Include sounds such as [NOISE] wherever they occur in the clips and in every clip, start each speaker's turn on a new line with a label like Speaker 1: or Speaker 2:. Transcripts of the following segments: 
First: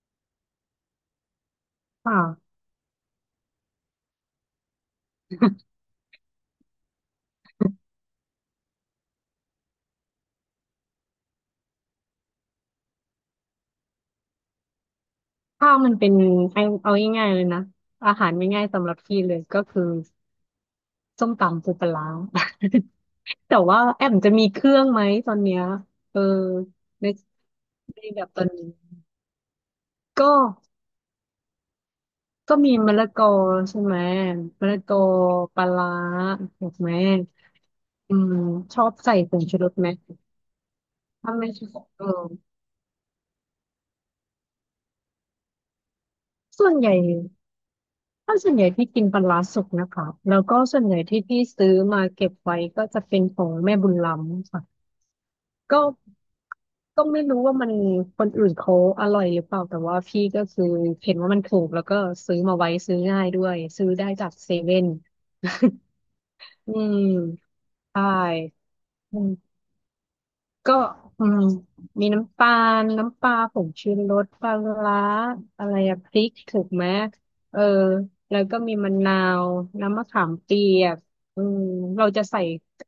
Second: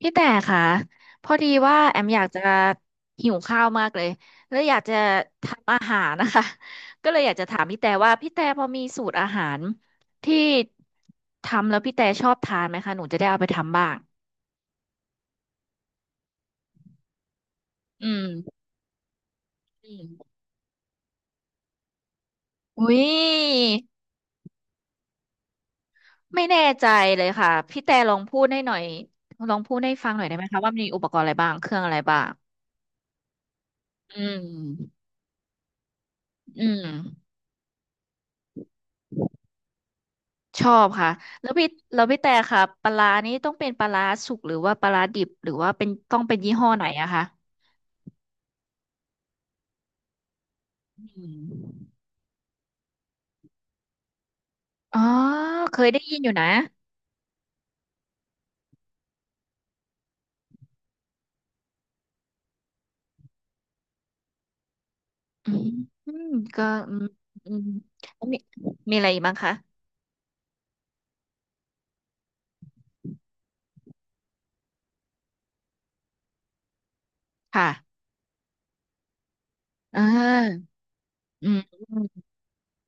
Speaker 1: พี่แต่ค่ะพอดีว่าแอมอยากจะ
Speaker 2: ค่ะ
Speaker 1: หิวข้าวมากเลยแล้วอยากจะทำอาหารนะคะ [LAUGHS] ก็เลยอยากจะถามพี่แต่ว่าพี่แต่พอมีสูตรอาหารที่ทำแล้วพี่แต่ชอบทานไหมคะหนูจะได้เอาไปทำบ้าง
Speaker 2: ข้าวมันเป็นเอาง่ายๆเลยนะ
Speaker 1: อื
Speaker 2: อา
Speaker 1: ม
Speaker 2: หารง่ายๆสำหรับพี่เลยก็คือ
Speaker 1: อืม
Speaker 2: ส้มตำปูปลาร้า [LAUGHS]
Speaker 1: อุ้ย
Speaker 2: แต่ว่าแอมจะมีเครื่องไหมตอนเนี้ยเออ
Speaker 1: ไม่แน่ใจ
Speaker 2: ใน
Speaker 1: เลยค่ะพี่แต่ลอ
Speaker 2: แบ
Speaker 1: ง
Speaker 2: บ
Speaker 1: พู
Speaker 2: ตอ
Speaker 1: ด
Speaker 2: น
Speaker 1: ให้
Speaker 2: นี้
Speaker 1: หน่อยลองพูดให้ฟังหน่อย
Speaker 2: ก็
Speaker 1: ได้ไหมคะว่ามีอุปกรณ์อะไรบ้างเครื่องอะไรบ้าง
Speaker 2: ก็มีมะละกอใช่ไหม
Speaker 1: อืม
Speaker 2: มะละกอปลาร้า
Speaker 1: อื
Speaker 2: ถูก
Speaker 1: ม
Speaker 2: ไหมอืมชอบใส่ผงชูรสไหม
Speaker 1: ชอบค่ะ
Speaker 2: ถ้า
Speaker 1: แล้
Speaker 2: ไม่
Speaker 1: ว
Speaker 2: ช
Speaker 1: พี่
Speaker 2: อบ
Speaker 1: แล้วพี่แต่ค่ะปลาร้านี้ต้องเป็นปลาร้าสุกหรือว่าปลาร้าดิบหรือว่าเป็นต้องเป็นยี่ห้
Speaker 2: ส่
Speaker 1: อ
Speaker 2: วน
Speaker 1: ไหน
Speaker 2: ใหญ่
Speaker 1: อะคะ
Speaker 2: ถ้าส่วนใหญ่พี่กินปลาร้าสุกนะคะแล้วก็ส่วนใหญ่
Speaker 1: อื
Speaker 2: ที่
Speaker 1: ม
Speaker 2: พี่ซื้อมาเก็บไว้ก็จะเป็นของแม่บุญล้ำค่ะ
Speaker 1: อ๋อเค
Speaker 2: ก็
Speaker 1: ยได้ยินอยู่นะ
Speaker 2: ก็ไม่รู้ว่ามันคนอื่นเขาอร่อยหรือเปล่าแต่ว่าพี่ก็คือเห็นว่ามันถูกแล้วก็ซื้อมาไว้ซื้อง่ายด้วยซื้อได้จากเซเว่น
Speaker 1: อืมอืมก็
Speaker 2: อื
Speaker 1: อื
Speaker 2: ม
Speaker 1: มอืม
Speaker 2: ใช่
Speaker 1: แล้วมีมีอะไรอีกบ้างคะ
Speaker 2: ก็อืมมีน้ำตาลน้ำปลาผงชูรสปลาร้าอะไรอะพริกถูกไหมเออ
Speaker 1: ค่ะ
Speaker 2: แล้วก็มีมะนาวน้ำ
Speaker 1: อ่
Speaker 2: มะขามเปี
Speaker 1: า
Speaker 2: ยกอื
Speaker 1: อืม
Speaker 2: ม
Speaker 1: อื
Speaker 2: เราจะ
Speaker 1: ม
Speaker 2: ใส่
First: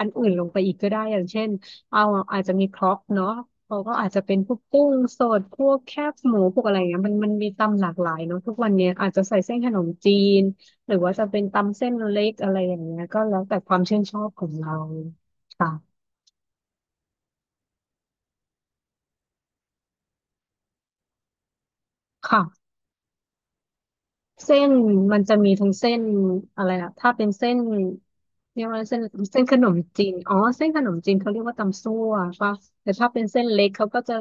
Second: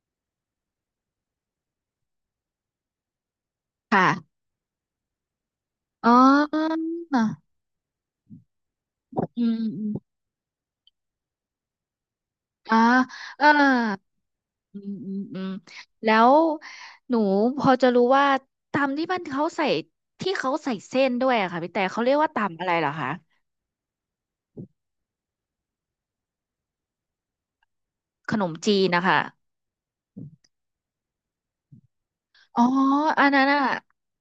Speaker 2: อันอื่นลงไปอีกก็ได้อย่างเช่นเอาอาจจะมีครกเนาะเราก็อาจจะ
Speaker 1: ค่ะ
Speaker 2: เป็นพวกกุ้งสดพวกแค
Speaker 1: อ๋อ
Speaker 2: บหมูพวกอะไรเงี้ยมันมีตำหลากหลายเนาะทุกวันเนี้ยอาจ
Speaker 1: อื
Speaker 2: จะ
Speaker 1: ม
Speaker 2: ใส่
Speaker 1: อื
Speaker 2: เส้
Speaker 1: ม
Speaker 2: นขน
Speaker 1: อื
Speaker 2: ม
Speaker 1: ม
Speaker 2: จีนหรือว่าจะเป็นตำเส้นเล็กอะไรอ
Speaker 1: อ๋อ
Speaker 2: ย่างเงี้ยก็แล้
Speaker 1: เอ
Speaker 2: ว
Speaker 1: อ
Speaker 2: แต่ความชื่นชอบของเรา
Speaker 1: อืมอืมอืม
Speaker 2: ค่ะ
Speaker 1: แล้วหนูพอจะรู้ว่าตำที่มันเขาใส่ที่เขาใส่เส้นด้วยอะค่ะพี่แต่เขาเรียกว่าตำ
Speaker 2: ค่ะ
Speaker 1: อะไรเหรอคะ
Speaker 2: เส้นมันจะมีทั้งเส้นอะไรนะถ้าเป็นเส้น
Speaker 1: ขนม
Speaker 2: เรียก
Speaker 1: จี
Speaker 2: ว่า
Speaker 1: น
Speaker 2: เส้น
Speaker 1: นะคะ
Speaker 2: เส้นขนมจีนอ๋อเส้นขนมจีนเขาเรียกว่าตำซั่วป่ะ
Speaker 1: อ๋อ
Speaker 2: แต่ถ้าเป็
Speaker 1: อั
Speaker 2: น
Speaker 1: น
Speaker 2: เส้
Speaker 1: นั้น
Speaker 2: น
Speaker 1: อ่ะ
Speaker 2: เล็กเขาก็จะ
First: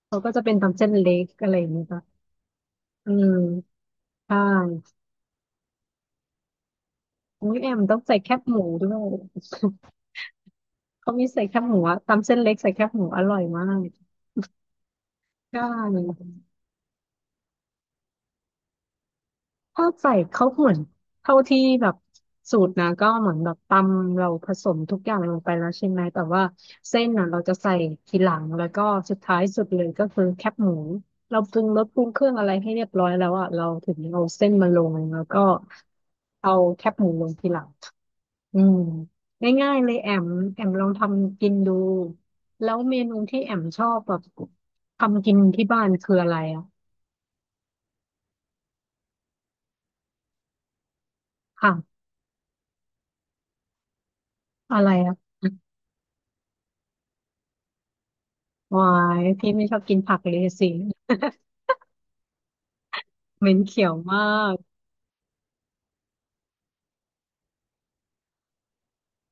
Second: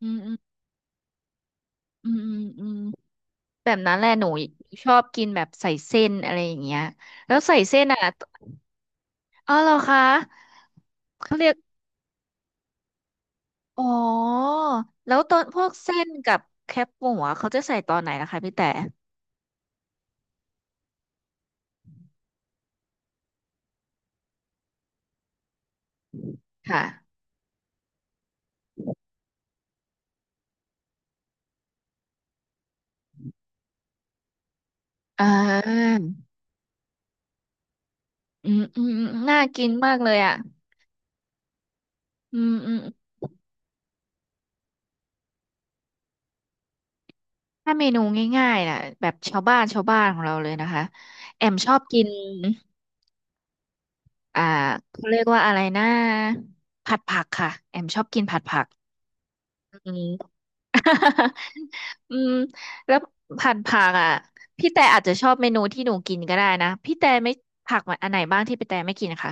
Speaker 1: อืม
Speaker 2: เขาก็
Speaker 1: อืม
Speaker 2: จะเป็นตำเส้นเล็กอะไรอย่างเงี้ยป่ะ
Speaker 1: อืมอืมอืม
Speaker 2: อืม
Speaker 1: แบบนั้นแหละหนู
Speaker 2: ใช่
Speaker 1: ชอบกินแบบใส่เส้นอะไรอย่างเงี้ยแล้ว
Speaker 2: อุ้
Speaker 1: ใส่
Speaker 2: ยแอม
Speaker 1: เส้น
Speaker 2: ต้อ
Speaker 1: อ่ะ
Speaker 2: งใส่แคบหมูด้วย
Speaker 1: อ๋อเหรอคะ
Speaker 2: เขามี
Speaker 1: เขา
Speaker 2: ใส่
Speaker 1: เรียก
Speaker 2: แคบหมูอะตำเส้นเล็กใส่แคบหมูอร่อยมา
Speaker 1: อ๋
Speaker 2: ก
Speaker 1: อแล้วตอนพ
Speaker 2: ใช่
Speaker 1: วกเส้นกับแคบหมูอะเขาจะใส่ตอนไหนนะคะพี่แต่
Speaker 2: ถ้าใส่เขาเหมือนเท่าที่แบบสูตรนะก็เหมือนแบบตำเราผสมทุกอย่างลงไปแล้วใช่ไหมแต่ว่า
Speaker 1: ค่ะ
Speaker 2: เส้นน่ะเราจะใส่ทีหลังแล้วก็สุดท้ายสุดเลยก็คือแคบหมูเราปรุงรสปรุงเครื่องอะไรให้เรียบร้อยแล้วอ่ะเราถึงเอาเส้นมาลงแล้ว
Speaker 1: อ่า
Speaker 2: ก็เอาแคบหมูลงทีหลัง
Speaker 1: อื
Speaker 2: อื
Speaker 1: ม
Speaker 2: ม
Speaker 1: อืมอืมน่ากิน
Speaker 2: ง่ายๆเล
Speaker 1: มา
Speaker 2: ย
Speaker 1: กเล
Speaker 2: แอ
Speaker 1: ย
Speaker 2: ม
Speaker 1: อ่ะ
Speaker 2: แอมลองทำกินดู
Speaker 1: อืม
Speaker 2: แล้
Speaker 1: อื
Speaker 2: ว
Speaker 1: ม
Speaker 2: เมนูที่แอมชอบแบบทำกินที่บ้านคืออะไรอ่ะ
Speaker 1: ถ้าเมนูง่ายๆน่ะแบบชาวบ้านชาวบ้านของเราเลยนะคะแอมชอบกิ
Speaker 2: ค่ะ
Speaker 1: นอ่า
Speaker 2: อะไร
Speaker 1: เขาเรียก
Speaker 2: อะ
Speaker 1: ว่าอะไรนะผัดผักค่ะแอมชอบกินผัดผัก
Speaker 2: วายพี่ไม่ชอบ
Speaker 1: อื
Speaker 2: กิน
Speaker 1: ม
Speaker 2: ผักเลยสิ
Speaker 1: [LAUGHS] อืมแล้ว
Speaker 2: เห
Speaker 1: ผั
Speaker 2: ม็
Speaker 1: ด
Speaker 2: น
Speaker 1: ผั
Speaker 2: เขีย
Speaker 1: ก
Speaker 2: ว
Speaker 1: อ่ะ
Speaker 2: มาก
Speaker 1: พี่แต่อาจจะชอบเมนูที่หนูกินก็ได้นะพี่แต่ไม่ผักมันอันไหนบ้างที่พี่แต่ไม่กินคะ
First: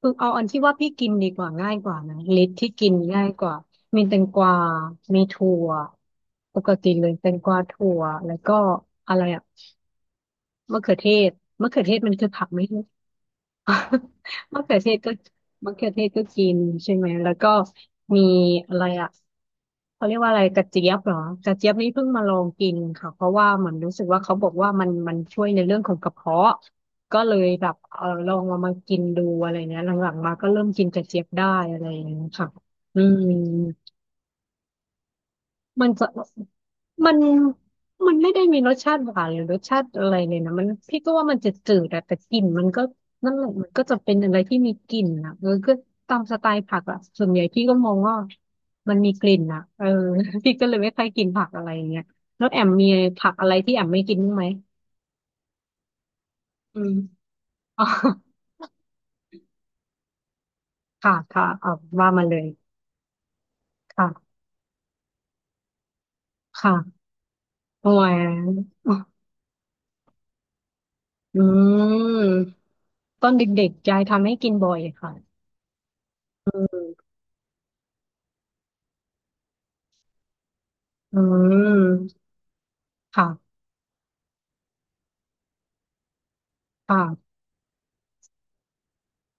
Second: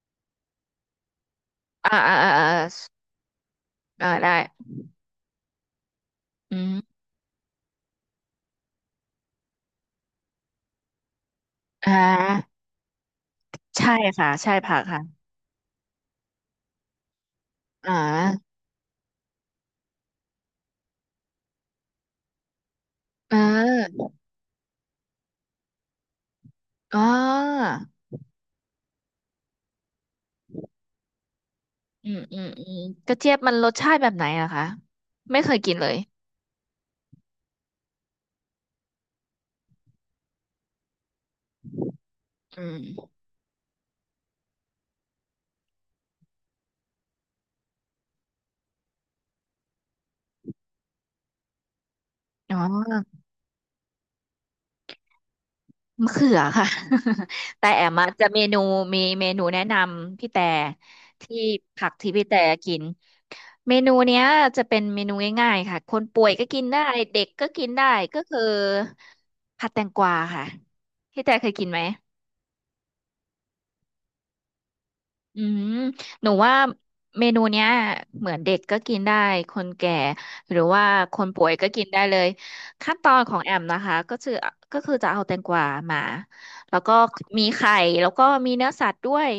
Speaker 2: คือเอาอันที่ว่าพี่กินดีกว่าง่ายก
Speaker 1: อ่า
Speaker 2: ว่า
Speaker 1: อ่า
Speaker 2: นะ
Speaker 1: อ่าอ
Speaker 2: ลิตที่กิน
Speaker 1: ่า
Speaker 2: ง่ายกว่ามี
Speaker 1: อ่า
Speaker 2: แตง
Speaker 1: ได้
Speaker 2: กวามีถั่ว
Speaker 1: อื
Speaker 2: ปก
Speaker 1: ม
Speaker 2: ติเลยแตงกวาถั่วแล้วก็อะไรอะมะเขือเทศมะเขือ
Speaker 1: อ่
Speaker 2: เทศมันคือผักไห
Speaker 1: า
Speaker 2: มรู้
Speaker 1: ใช่ค่ะใช่
Speaker 2: [LAUGHS] มะเขื
Speaker 1: ผั
Speaker 2: อ
Speaker 1: ก
Speaker 2: เทศ
Speaker 1: ค่ะ
Speaker 2: ก็มะเขือเทศก็กินใช่ไหมแล้วก็
Speaker 1: อ่
Speaker 2: มี
Speaker 1: า
Speaker 2: อะไรอะ เขาเรียกว่าอะไรกระเจี๊ยบเหรอกระเจี๊ยบนี่เพิ่งมาลองกินค่ะเพ
Speaker 1: เอ
Speaker 2: ราะว่าเหมือนรู้สึก
Speaker 1: อ
Speaker 2: ว่าเขาบอกว่ามันช่วยในเรื่องของกระเพาะ
Speaker 1: อ๋อ
Speaker 2: ก็เลยแบบเออลองเอามากินดูอะไรเงี้ยหลังๆมาก็เริ่มกินกระเจี๊ยบได้อะไรอย่าง
Speaker 1: อืม
Speaker 2: เงี้ย
Speaker 1: อืม
Speaker 2: ค่ะ
Speaker 1: อืม
Speaker 2: อื
Speaker 1: กระ
Speaker 2: ม
Speaker 1: เจี๊ยบมันรสชาติแบบไหนอะคะไม่เคยกินเล
Speaker 2: มัน
Speaker 1: ย
Speaker 2: จะมันมันไม่ได้มีรสชาติหวานหรือรสชาติอะไรเลยนะมันพี่ก็ว่ามันจะจืดๆอะแต่กลิ่น
Speaker 1: อื
Speaker 2: มันก็
Speaker 1: ม
Speaker 2: นั่นแหละมันก็จะเป็นอะไรที่มีกลิ่นอะก็ตามสไตล์ผักอะส่วนใหญ่พี่ก็มองว่ามันมีกลิ่นอะ [LAUGHS] พี่ก็เลยไม่ค่อยกินผักอะไรอย่างเงี้ยแล้ว
Speaker 1: อ๋
Speaker 2: แอมมี
Speaker 1: อ
Speaker 2: ผักอะไรที่แอมไม่กินบ้างไหม
Speaker 1: มะเขือค่ะ
Speaker 2: อืม
Speaker 1: [LAUGHS] แต่แอ
Speaker 2: อ๋อ
Speaker 1: มะจะเมนูมีเมนูแนะนำพี่แต่
Speaker 2: ค่ะ
Speaker 1: ที่
Speaker 2: ค่ะเอา
Speaker 1: ผัก
Speaker 2: ว่า
Speaker 1: ที่
Speaker 2: มา
Speaker 1: พี่
Speaker 2: เล
Speaker 1: แต่
Speaker 2: ย
Speaker 1: กินเมนูเนี้ย
Speaker 2: ค่ะ
Speaker 1: จะเป็นเมนูง่ายๆค่ะคนป่วยก็กินได้
Speaker 2: ค่ะ
Speaker 1: เด็กก็กินได้
Speaker 2: โอ้
Speaker 1: ก็
Speaker 2: ย
Speaker 1: คือผัดแตงกวาค่ะพี่แต่
Speaker 2: อื
Speaker 1: เคยกินไหม
Speaker 2: มตอนเด็กๆยายทำให้กินบ่อยค่ะ
Speaker 1: อืมหนูว่าเมนูเนี้ยเหมือนเด็กก็กินได้คนแก่หรือว่าค
Speaker 2: อื
Speaker 1: นป่วยก็กินได้เล
Speaker 2: ม
Speaker 1: ยขั้นตอนของแอ
Speaker 2: ค่ะ
Speaker 1: มนะคะก็คือก็คือจะเอาแตงกวามาแล้วก็
Speaker 2: ค่ะ
Speaker 1: มีไข่แล้วก็มีเนื้อสัตว์ด้วย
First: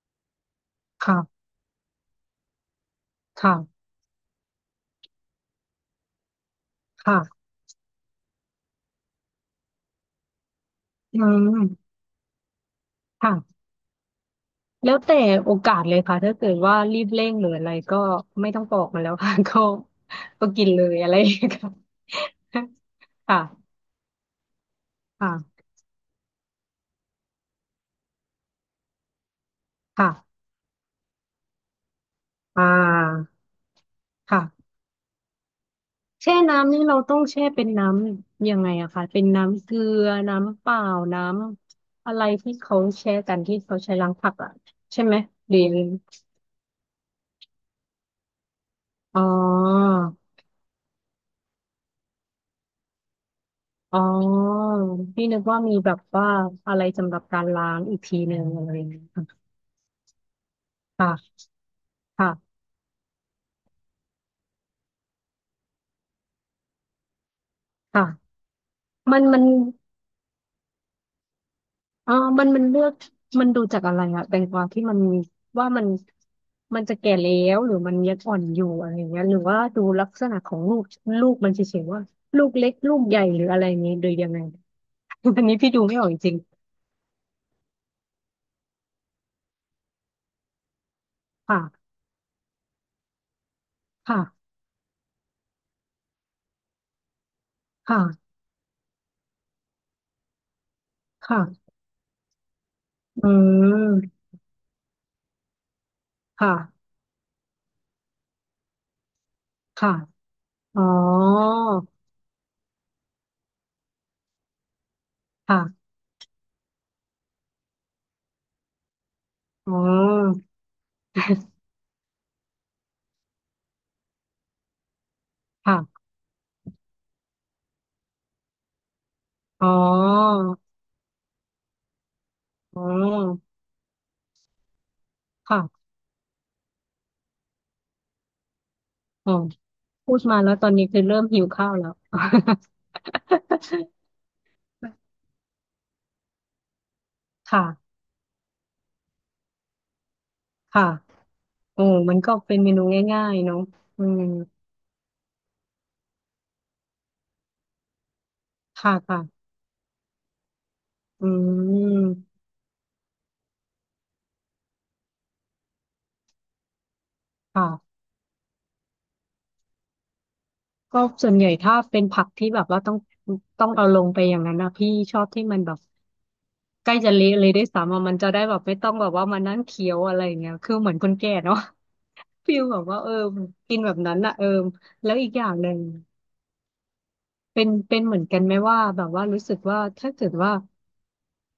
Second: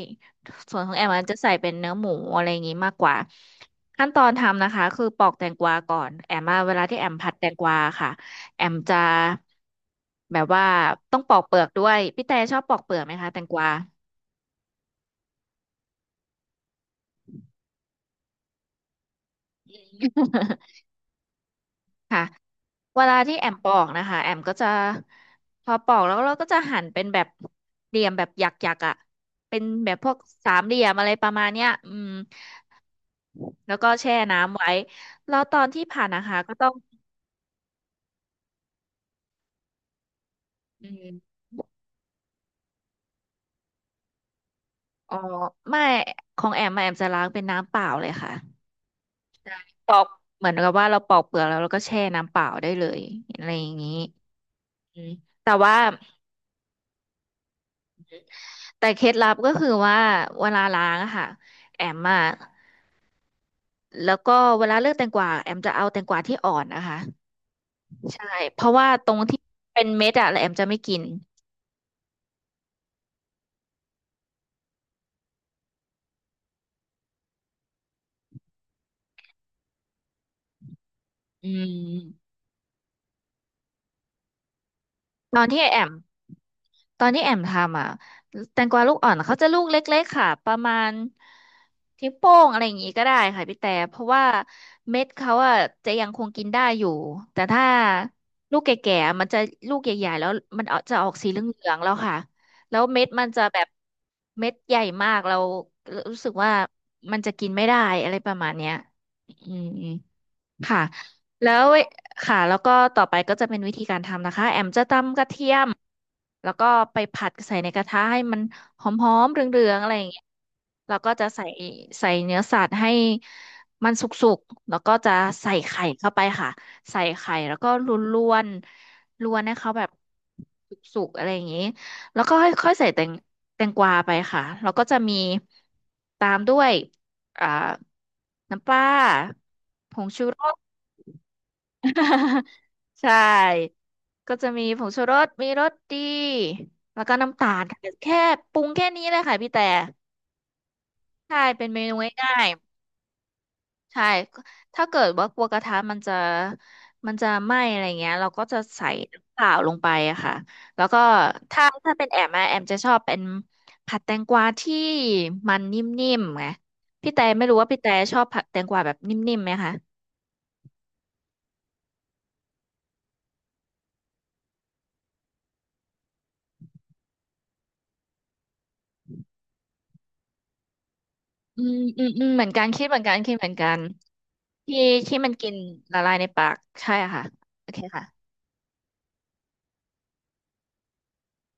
Speaker 1: ส่วนของแอมมันจะ
Speaker 2: ค่ะ
Speaker 1: ใส่เป็นเนื้อหมูอะไรอย่างงี้มากกว่า
Speaker 2: ค่ะ
Speaker 1: ขั้นตอนทำนะคะคือปอกแตงกวาก่อนแอมมาเวลาที่แอม
Speaker 2: ค่ะ
Speaker 1: ผัดแตงกวาค่ะแอมจะแบบว่าต้
Speaker 2: อื
Speaker 1: องปอกเปลือกด้ว
Speaker 2: ม
Speaker 1: ยพี่แต่ชอบปอกเปลือกไหมคะแตงก
Speaker 2: ค่ะ
Speaker 1: วา
Speaker 2: แล้วแต่โอกาสเลยค่ะถ้าเกิดว่ารีบเร่งหรืออะไรก็ไม่ต้องปอกมันแล้วค่ะ [LAUGHS] ก็กินเล
Speaker 1: [LAUGHS]
Speaker 2: ยอะไรอย่างเงี้ยค่ะ
Speaker 1: ค่ะ เวลา
Speaker 2: [LAUGHS]
Speaker 1: ที่
Speaker 2: ค่ะ
Speaker 1: แอมปอกนะคะแอมก็จะ
Speaker 2: ค่ะ
Speaker 1: พอปอกแล้วเราก็จะหั่นเป็นแบบเหลี่ยมแบบหยักๆอ่ะเป็นแบบพ
Speaker 2: ค่ะ
Speaker 1: วกสามเหลี่ยมอะไรประมาณเนี้ยอืม
Speaker 2: อ่า
Speaker 1: แล้วก็แช่
Speaker 2: ค่ะ
Speaker 1: น้ำไว้แล้วตอนที่ผ่านนะ
Speaker 2: แช่
Speaker 1: คะก็ต้อ
Speaker 2: น้ำ
Speaker 1: ง
Speaker 2: นี่เราต้องแช่เป็นน้ำยังไงอะคะเป็นน้ำเกลือน้ำเปล่า
Speaker 1: อืม
Speaker 2: น้ำอะไรที่เขาแช่กันที่เขาใช้ล้างผักอะใช่
Speaker 1: อ๋
Speaker 2: ไห
Speaker 1: อ
Speaker 2: มหรือยัง
Speaker 1: ไม่
Speaker 2: ไง
Speaker 1: ของแอมอะแอมจะล้างเป็นน้ำเปล่าเลยค่ะ
Speaker 2: อ๋อ
Speaker 1: ปอกเหมือนกับว่าเราปอกเปลือกแล้วเราก็แช่น้ำเปล่าได้เลยอะไรอย่างนี้
Speaker 2: อ๋อ
Speaker 1: อืม
Speaker 2: พี่นึก
Speaker 1: แต่
Speaker 2: ว่ามี
Speaker 1: ว่า
Speaker 2: แบบว่าอะไรสำหรับการล้างอีกทีหนึ่งอะไรอ
Speaker 1: แต่
Speaker 2: ย่าง
Speaker 1: เค
Speaker 2: เงี้ย
Speaker 1: ล็ดลับก็คือว่าเวลาล้างอะค่ะ
Speaker 2: ค่ะ
Speaker 1: แอมอะ
Speaker 2: ค่ะ
Speaker 1: แล้วก็เวลาเลือกแตงกวาแอมจะเอาแตงกวาที่อ่อนนะคะ
Speaker 2: ค่ะค่
Speaker 1: ใช่
Speaker 2: ะ
Speaker 1: เพราะว่าตร
Speaker 2: มั
Speaker 1: ง
Speaker 2: นมั
Speaker 1: ที่
Speaker 2: น
Speaker 1: เป็นเม็ดอะแล้วแอมจะไม่กิน
Speaker 2: อ๋อมันเลือกมันดูจากอะไรอะแตงกวาที่มันว่ามันมันจะแก่แล้วหรือมันยังอ่อนอยู่อะไรอย่างเงี้ยหรือว่าดูลักษณะของลูก
Speaker 1: อื
Speaker 2: มันเฉยๆว่า
Speaker 1: ม
Speaker 2: ลูกเล็กลูกใหญ่หรืออะไรอย่างเงี้ยโดยยังไง [LAUGHS]
Speaker 1: ต
Speaker 2: อั
Speaker 1: อ
Speaker 2: น
Speaker 1: น
Speaker 2: นี้
Speaker 1: ที่
Speaker 2: พี่
Speaker 1: แอ
Speaker 2: ดู
Speaker 1: ม
Speaker 2: ไม่ออกจริง
Speaker 1: ตอนที่แอมทำอ่ะแตงกวาลูกอ่อนเขาจะลูกเล็กๆค่ะประมาณ
Speaker 2: ๆ
Speaker 1: นิ้วโป้งอะไรอย่างงี้ก็ได้ค่ะพี่แต่เพราะ
Speaker 2: ค่ะ
Speaker 1: ว่าเม็ดเขาอ่ะจะยังคงกินได้อยู่แต่ถ้า
Speaker 2: ค่ะ
Speaker 1: ลูกแก่ๆมันจะลูกใหญ่ๆแล้วมันเอาจะออกสีเหลือ
Speaker 2: ค่ะ
Speaker 1: งๆแล้วค่ะแล้วเม็ดมัน
Speaker 2: อื
Speaker 1: จะแบบ
Speaker 2: ม
Speaker 1: เม็ดใหญ่มากเรารู้สึก
Speaker 2: ค
Speaker 1: ว่า
Speaker 2: ่ะ
Speaker 1: มันจะกินไม่ได้อะไรประมาณเนี้ยอืม
Speaker 2: ค่ะ
Speaker 1: ค่ะ
Speaker 2: อ๋อ
Speaker 1: แล้วเวค่ะแล้วก็ต่อไปก็จะเป็นวิธีการทำนะคะแอมจะตำกระเทียม
Speaker 2: ค่ะ
Speaker 1: แล้วก็ไปผัดใส่ในกระทะให้มันหอมๆเหลือ
Speaker 2: อ๋
Speaker 1: งๆอะไรอย่างเงี้ย
Speaker 2: อ
Speaker 1: แล้วก็จะใส่ใส่เนื้อสัตว์ให้มันสุกๆแล้วก็จะใส่ไข่
Speaker 2: ค่ะ
Speaker 1: เข้าไปค่ะใส่ไข่แล้วก็ลวนๆลวนให้
Speaker 2: อ๋อ
Speaker 1: เขาแบบสุกๆอะไรอย่างงี้แล้วก็ค่อยๆ
Speaker 2: อ๋
Speaker 1: ใส่
Speaker 2: อ
Speaker 1: แตงกวาไปค่ะแล้วก็จะมี
Speaker 2: ค่ะ
Speaker 1: ตามด้วยอ่าน้ำปลา
Speaker 2: อ๋อ
Speaker 1: ผง
Speaker 2: พูด
Speaker 1: ชู
Speaker 2: มา
Speaker 1: ร
Speaker 2: แล้
Speaker 1: ส
Speaker 2: วตอนนี้คือเริ่มหิวข้าวแล้ว
Speaker 1: [LAUGHS] ใช่
Speaker 2: [LAUGHS]
Speaker 1: ก็จะมีผงชูรสมีรสดี แล้วก็น้ำตาล
Speaker 2: ค่ะ
Speaker 1: ค่ะแค่ปรุงแค่นี้เลยค่ะพี่แต่
Speaker 2: ค่ะ
Speaker 1: ใช่เป็นเม
Speaker 2: โอ้
Speaker 1: นู
Speaker 2: มันก็
Speaker 1: ง่าย
Speaker 2: เป็นเมนูง่ายๆเนาะ
Speaker 1: ๆ
Speaker 2: อื
Speaker 1: ใช่
Speaker 2: ม
Speaker 1: ถ้าเกิดว่ากลัวกระทะมันจะมันจะไหม้อะไรเงี้ยเราก็จะใส่
Speaker 2: ค่ะ
Speaker 1: น้ำเป
Speaker 2: ค่ะ
Speaker 1: ล่าลงไปอะค่ะ แล้วก็
Speaker 2: อื
Speaker 1: ถ้าเป็นแอม
Speaker 2: ม
Speaker 1: อะแอมจะชอบเป็นผัดแตงกวาที่มันนิ่มๆไงพี่แต่ไม่รู้ว่าพี่แต่
Speaker 2: ค่ะ
Speaker 1: ชอบผัดแตงกวาแบบนิ่มๆไหมคะ
Speaker 2: ก็ส่วนใหญ่ถ้าเป็นผักที่แบบว่าต้องเอาลงไปอย่างนั้นนะพี่ชอบที่มันแบบใกล้จะเละเลยด้วยซ้ำอะมันจะได้แบบไม่ต้องแบบว่ามานั่งเคี้ยวอะไรอย่างเงี้ยคือเหมือนคนแก่เนาะ
Speaker 1: อืมอืมอืมเหมื
Speaker 2: [LAUGHS]
Speaker 1: อน
Speaker 2: ฟิ
Speaker 1: กั
Speaker 2: ล
Speaker 1: น
Speaker 2: แบ
Speaker 1: คิ
Speaker 2: บ
Speaker 1: ดเห
Speaker 2: ว่า
Speaker 1: มือน
Speaker 2: เออ
Speaker 1: กันคิดเหมือนกั
Speaker 2: กิน
Speaker 1: น
Speaker 2: แบบนั้นอะเออ
Speaker 1: ที่
Speaker 2: แล้ว
Speaker 1: ที่
Speaker 2: อี
Speaker 1: มั
Speaker 2: ก
Speaker 1: น
Speaker 2: อ
Speaker 1: กิ
Speaker 2: ย่า
Speaker 1: น
Speaker 2: งหนึ่ง
Speaker 1: ละลายในปากใช่ค่ะ
Speaker 2: เป็
Speaker 1: โอ
Speaker 2: น
Speaker 1: เค
Speaker 2: เป็น
Speaker 1: ค่ะ
Speaker 2: เหมือนกันไหมว่าแบบว่ารู้สึกว่าถ้าเกิดว่า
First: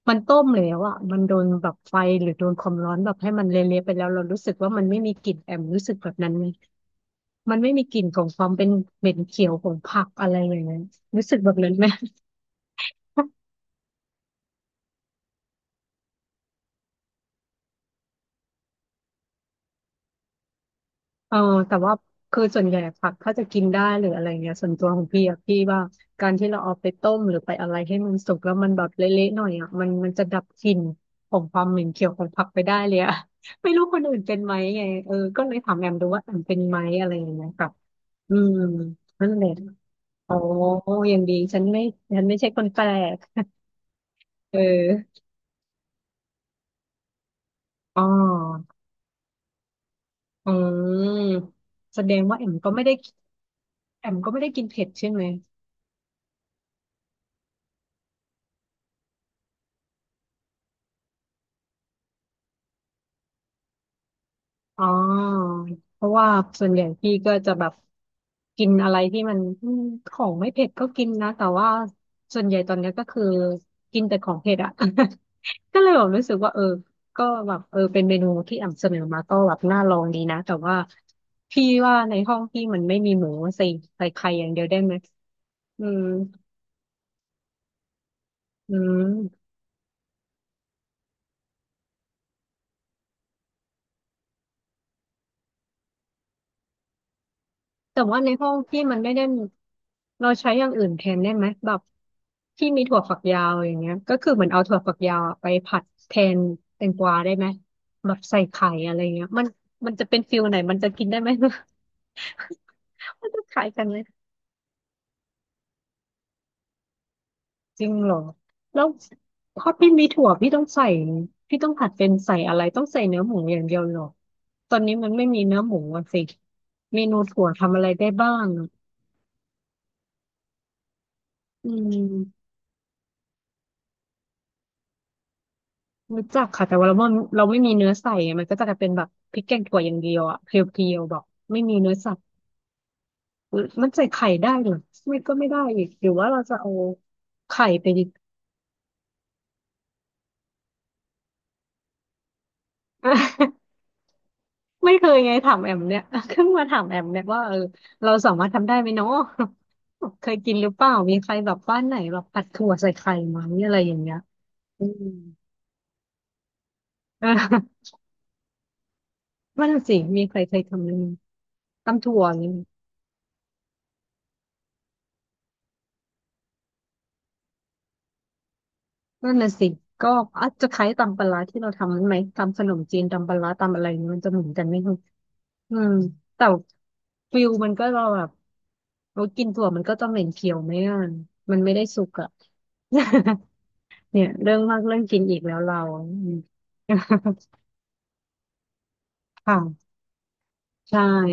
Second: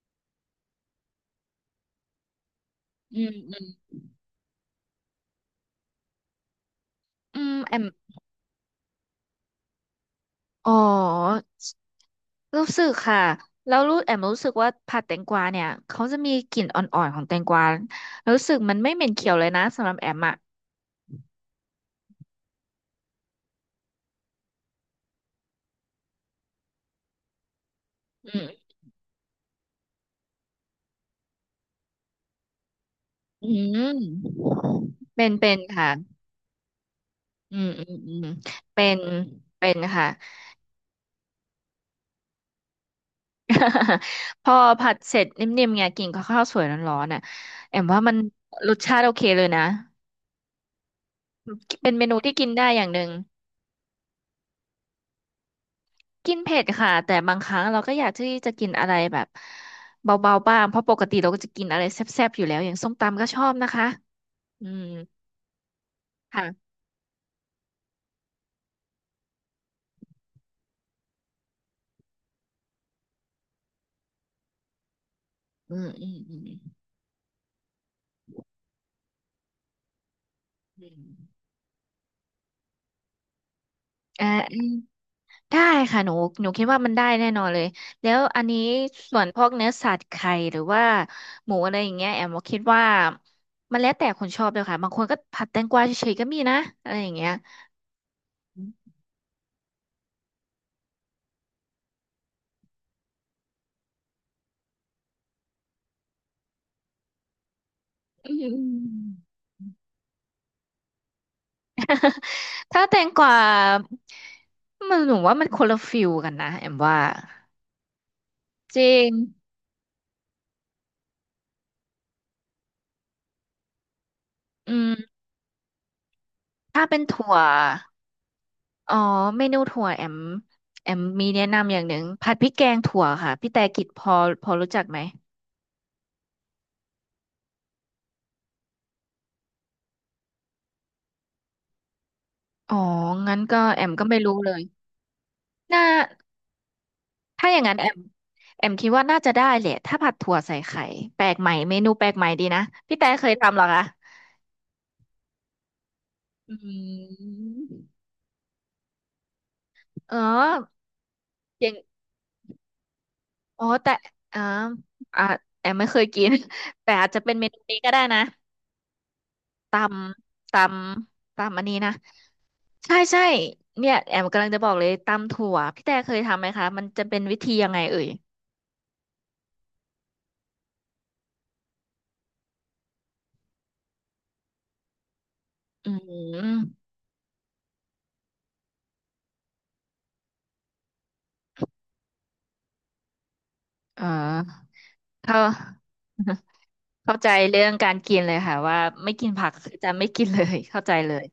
Speaker 2: มันต้มแล้วอ่ะมันโดนแบบไฟหรือโดนความร้อนแบบ
Speaker 1: อื
Speaker 2: ให้
Speaker 1: ม
Speaker 2: มัน
Speaker 1: อืม
Speaker 2: เละๆไปแล้วเรารู้สึกว่ามันไม่มีกลิ่นแอมรู้สึกแบบนั้นไหม
Speaker 1: อืม
Speaker 2: มันไม่
Speaker 1: แอ
Speaker 2: มี
Speaker 1: ม
Speaker 2: กลิ่นของความเป็นเหม็นเขียวของผักอะไรอย่าง
Speaker 1: อ๋อ
Speaker 2: เงี้ยรู้สึกแบบนั้นไหม
Speaker 1: รู้สึกค่ะแล้วรู้แอมรู้สึกว่าผัดแตงกวาเนี่ยเขาจะมีกลิ่นอ่อนๆของแตงกวารู้สึกมันไม่เหม็นเขียวเลยนะสำหรับแอมอ่ะ
Speaker 2: เออแต่ว่าคือส่วนใหญ่ผักถ้าจะกินได้หรืออะไรเงี้ยส่วนตัวของพี่อะพี่ว่าการที่เราเอาไปต้มหรือไปอะไรให้มัน
Speaker 1: อื
Speaker 2: สุกแล้ว
Speaker 1: ม
Speaker 2: มันแบบเละๆหน่อยอะมันจะดับกลิ่นของความเหม็นเขียวของผักไปได้เลยอะ
Speaker 1: อื
Speaker 2: [LAUGHS] ไม่รู้คนอื่นเป็น
Speaker 1: ม
Speaker 2: ไหมไงเออ
Speaker 1: เป็น
Speaker 2: ก็
Speaker 1: เป็
Speaker 2: เลย
Speaker 1: น
Speaker 2: ถามแอ
Speaker 1: ค่ะ
Speaker 2: มดูว่าแอมเป็นไหมอะไรอย่างเงี้ย
Speaker 1: อืม
Speaker 2: ค่ะ
Speaker 1: อืมอืม
Speaker 2: อืม
Speaker 1: เป็น
Speaker 2: นั่นแหละ
Speaker 1: เป็นค่ะ
Speaker 2: อ๋อยังดีฉันไม่ฉันไม่ใช่คนแปลก
Speaker 1: [LAUGHS] พอ
Speaker 2: เ
Speaker 1: ผัดเส
Speaker 2: ออ
Speaker 1: ร็จนิ่มๆไงกินกับข้าวสวยร้อนๆน่ะแอมว่า
Speaker 2: อ๋อ
Speaker 1: มันรสชาติโอเคเลยนะ
Speaker 2: อืม
Speaker 1: เป็น
Speaker 2: แส
Speaker 1: เม
Speaker 2: ด
Speaker 1: นู
Speaker 2: ง
Speaker 1: ที่
Speaker 2: ว่าแอ
Speaker 1: กิน
Speaker 2: ม
Speaker 1: ได้
Speaker 2: ก็
Speaker 1: อ
Speaker 2: ไม่
Speaker 1: ย่าง
Speaker 2: ได้
Speaker 1: หนึ่ง
Speaker 2: แอมก็ไม่ได้กินเผ็ดใช่ไหม
Speaker 1: กินเผ็ดค่ะแต่บางครั้งเราก็อยากที่จะกินอะไรแบบเบาๆบ้างเพราะปกติเราก็จะกินอะไรแซ่บๆอยู่แล้วอย่างส้มตำก็ชอบนะคะอื
Speaker 2: อ๋
Speaker 1: ม
Speaker 2: อเพราะว่าส่วน
Speaker 1: ค่ะ
Speaker 2: ใหญ่พี่ก็จะแบบกินอะไรที่มันอืมของไม่เผ็ดก็กินนะแต่ว่าส่วนใหญ่ตอนเนี้ยก็คือกินแต่ของเผ็ดอะ [LAUGHS]
Speaker 1: อื
Speaker 2: ก็เล
Speaker 1: ม
Speaker 2: ยแบ
Speaker 1: อื
Speaker 2: บ
Speaker 1: ม
Speaker 2: รู้สึ
Speaker 1: อื
Speaker 2: ก
Speaker 1: ม
Speaker 2: ว่าเออก็แบบเออเป็นเมนูที่อ่ำเสนอมาก็แบบน่าลองดีนะแต่ว่า
Speaker 1: อืม
Speaker 2: พี่ว่าในห้องพี่มันไม่มีหมูใส่ใส่
Speaker 1: อ่า
Speaker 2: ไข่อย่าง
Speaker 1: อื
Speaker 2: เดียว
Speaker 1: ม
Speaker 2: ได้ไหม
Speaker 1: ได้
Speaker 2: อื
Speaker 1: ค่ะ
Speaker 2: ม
Speaker 1: หนูหนูคิดว่ามันได้แน่นอนเลยแล้วอันนี้
Speaker 2: อื
Speaker 1: ส่วนพว
Speaker 2: ม
Speaker 1: กเนื้อสัตว์ไข่หรือว่าหมูอะไรอย่างเงี้ยแอมก็คิดว่ามันแล้วแต่คนชอบเลยค่ะบางคนก็ผัดแตงกวาเฉยๆก็มีนะอะไรอย่างเงี้ย
Speaker 2: แต่ว่าในห้องพี่มันไม่ได้เราใช้อย่างอื่นแทนได้ไหมแบบที่มีถั่วฝักยาวอย่างเงี้ยก็คือเหมือนเอาถั่วฝักยาวอะไปผัดแทนแตงกวาได้ไหมแบบ
Speaker 1: อื
Speaker 2: ใส่
Speaker 1: ม
Speaker 2: ไข่อะไรเงี้ยมันจะเป็นฟิลไหนมันจะกินได้ไหม [LAUGHS]
Speaker 1: [LAUGHS] ถ้าแตงก
Speaker 2: มัน
Speaker 1: วา
Speaker 2: จะขายกันไหม
Speaker 1: มันหนูว่ามันคนละฟิลกันนะแอมว่า
Speaker 2: จริงเหรอ
Speaker 1: จ
Speaker 2: แล้ว
Speaker 1: ริง
Speaker 2: พอพี่มีถั่วพี่ต้องใส่พี่ต้องผัดเป็นใส่อะไรต้องใส่เนื้อหมูอย่างเดียวเหรอ
Speaker 1: อื
Speaker 2: ตอนนี้มัน
Speaker 1: ม
Speaker 2: ไม่มีเนื้อหมูอะสิ
Speaker 1: ถ้าเป็
Speaker 2: เม
Speaker 1: น
Speaker 2: นู
Speaker 1: ถั่ว
Speaker 2: ถั่วทำอะไรได้บ้างอะ
Speaker 1: อ๋อเมนูถั่วแอมแอมมีแนะ
Speaker 2: อื
Speaker 1: นำอย่างหนึ่งผัดพ
Speaker 2: ม
Speaker 1: ริกแกงถั่วค่ะพี่แต่กิจพอพอรู้จักไหม
Speaker 2: รู้จักค่ะแต่ว่าเราไม่มีเนื้อใส่ไงมันก็จะกลายเป็นแบบพริกแกงถั่วอย่างเดียวอะเพียวๆแบบไม่มีเนื้อสัตว์
Speaker 1: อ๋องั้นก็แอ
Speaker 2: มัน
Speaker 1: มก็
Speaker 2: ใส่
Speaker 1: ไม่
Speaker 2: ไข่
Speaker 1: รู้เล
Speaker 2: ได้
Speaker 1: ย
Speaker 2: เหรือไม่ก็ไม่ได้
Speaker 1: น่า
Speaker 2: อีกหรือว่าเราจะเอา
Speaker 1: ถ้าอย่าง
Speaker 2: ไข่
Speaker 1: นั้นแอ
Speaker 2: ไป
Speaker 1: ม
Speaker 2: ดิ
Speaker 1: แอมคิดว่าน่าจะได้แหละถ้าผัดถั่วใส่ไข่แปลกใหม่เมนูแปลกใหม่ดีนะพี่แต่เคยทำเหรอคะ
Speaker 2: [LAUGHS] ไม่เคยไงถามแอมเนี่ย [LAUGHS] เพิ่ง
Speaker 1: อื
Speaker 2: มาถามแอมเนี่ยว่าเออ
Speaker 1: ม
Speaker 2: เราสามารถทำได้ไหมเนาะ
Speaker 1: เออ
Speaker 2: [LAUGHS] เคยกินหรือเปล่ามีใครแบบ
Speaker 1: อย่าง
Speaker 2: บ้านไหนแบบผัดถั่วใส่ไข่ไหม
Speaker 1: อ๋อ
Speaker 2: อะไรอ
Speaker 1: แต่
Speaker 2: ย่างเงี้ย
Speaker 1: อ่า
Speaker 2: อืม
Speaker 1: อ่า
Speaker 2: [LAUGHS]
Speaker 1: แอมไม่เคยกิน [LAUGHS] แต่อาจจะ
Speaker 2: เอ
Speaker 1: เป็นเมนูนี้
Speaker 2: อ
Speaker 1: ก็ได้นะ
Speaker 2: นั่นสิมีใคร
Speaker 1: ต
Speaker 2: เคยทำไหม
Speaker 1: ตำอันนี้นะ
Speaker 2: ตำถั่วอย่างเี้ย
Speaker 1: ใช่ใช่เนี่ยแอมกำลังจะบอกเลยตำถั่วพี่แต่เคยทำไหมคะมันจะเป็นวิธียังไงเอ่ย
Speaker 2: นั่นน่ะสิก็อาจจะคล้ายตำปลาร้าที่เราทำนั้นไหมตำขนมจีนตำปลาร้าตำอะไรนี่มันจะเหมือนกันไหมคุณอื
Speaker 1: อื
Speaker 2: มแต่
Speaker 1: ม
Speaker 2: ฟิลมันก็เราแบบเรากินถั่วมันก็จะเหม็นเขียวไหมอ่ะมันไม่ได้สุกอ่ะ
Speaker 1: เอ
Speaker 2: [LAUGHS] เนี่ยเรื่อง
Speaker 1: อ
Speaker 2: มากเรื่องกินอี
Speaker 1: เข้า
Speaker 2: กแล้วเราอืม
Speaker 1: [LAUGHS] เข้าใจ
Speaker 2: [LAUGHS]
Speaker 1: เรื่องการกินเลยค่ะว่าไม่กินผักคือจะ
Speaker 2: ค่ะ
Speaker 1: ไม่กินเลย [LAUGHS] เข้าใจ
Speaker 2: ใช่
Speaker 1: เลย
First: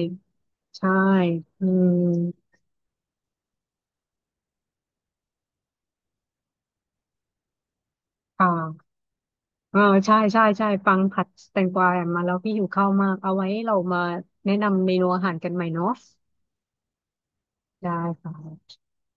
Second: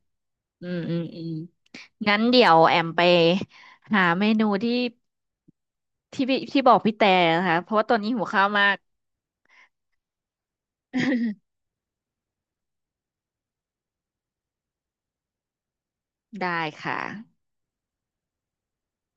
Speaker 1: อืม
Speaker 2: ใช่
Speaker 1: อืมอืม
Speaker 2: อื
Speaker 1: งั้นเดี๋ย
Speaker 2: ม
Speaker 1: วแอมไปหาเมนูที่ที่พี่ที่บอกพี่แต่นะคะเพราะว่าตอนนี้หิว
Speaker 2: ค
Speaker 1: ข้าวมาก
Speaker 2: ่ะเออใช่ใช่ใช่ฟังผัด
Speaker 1: [LAUGHS]
Speaker 2: แตงกวามาแล้วพี่หิวข้าวมากเอาไว้เรามาแนะนำเมนูอาหารกันใหม่เนาะ
Speaker 1: ได้ค่ะ
Speaker 2: ได้ค่ะ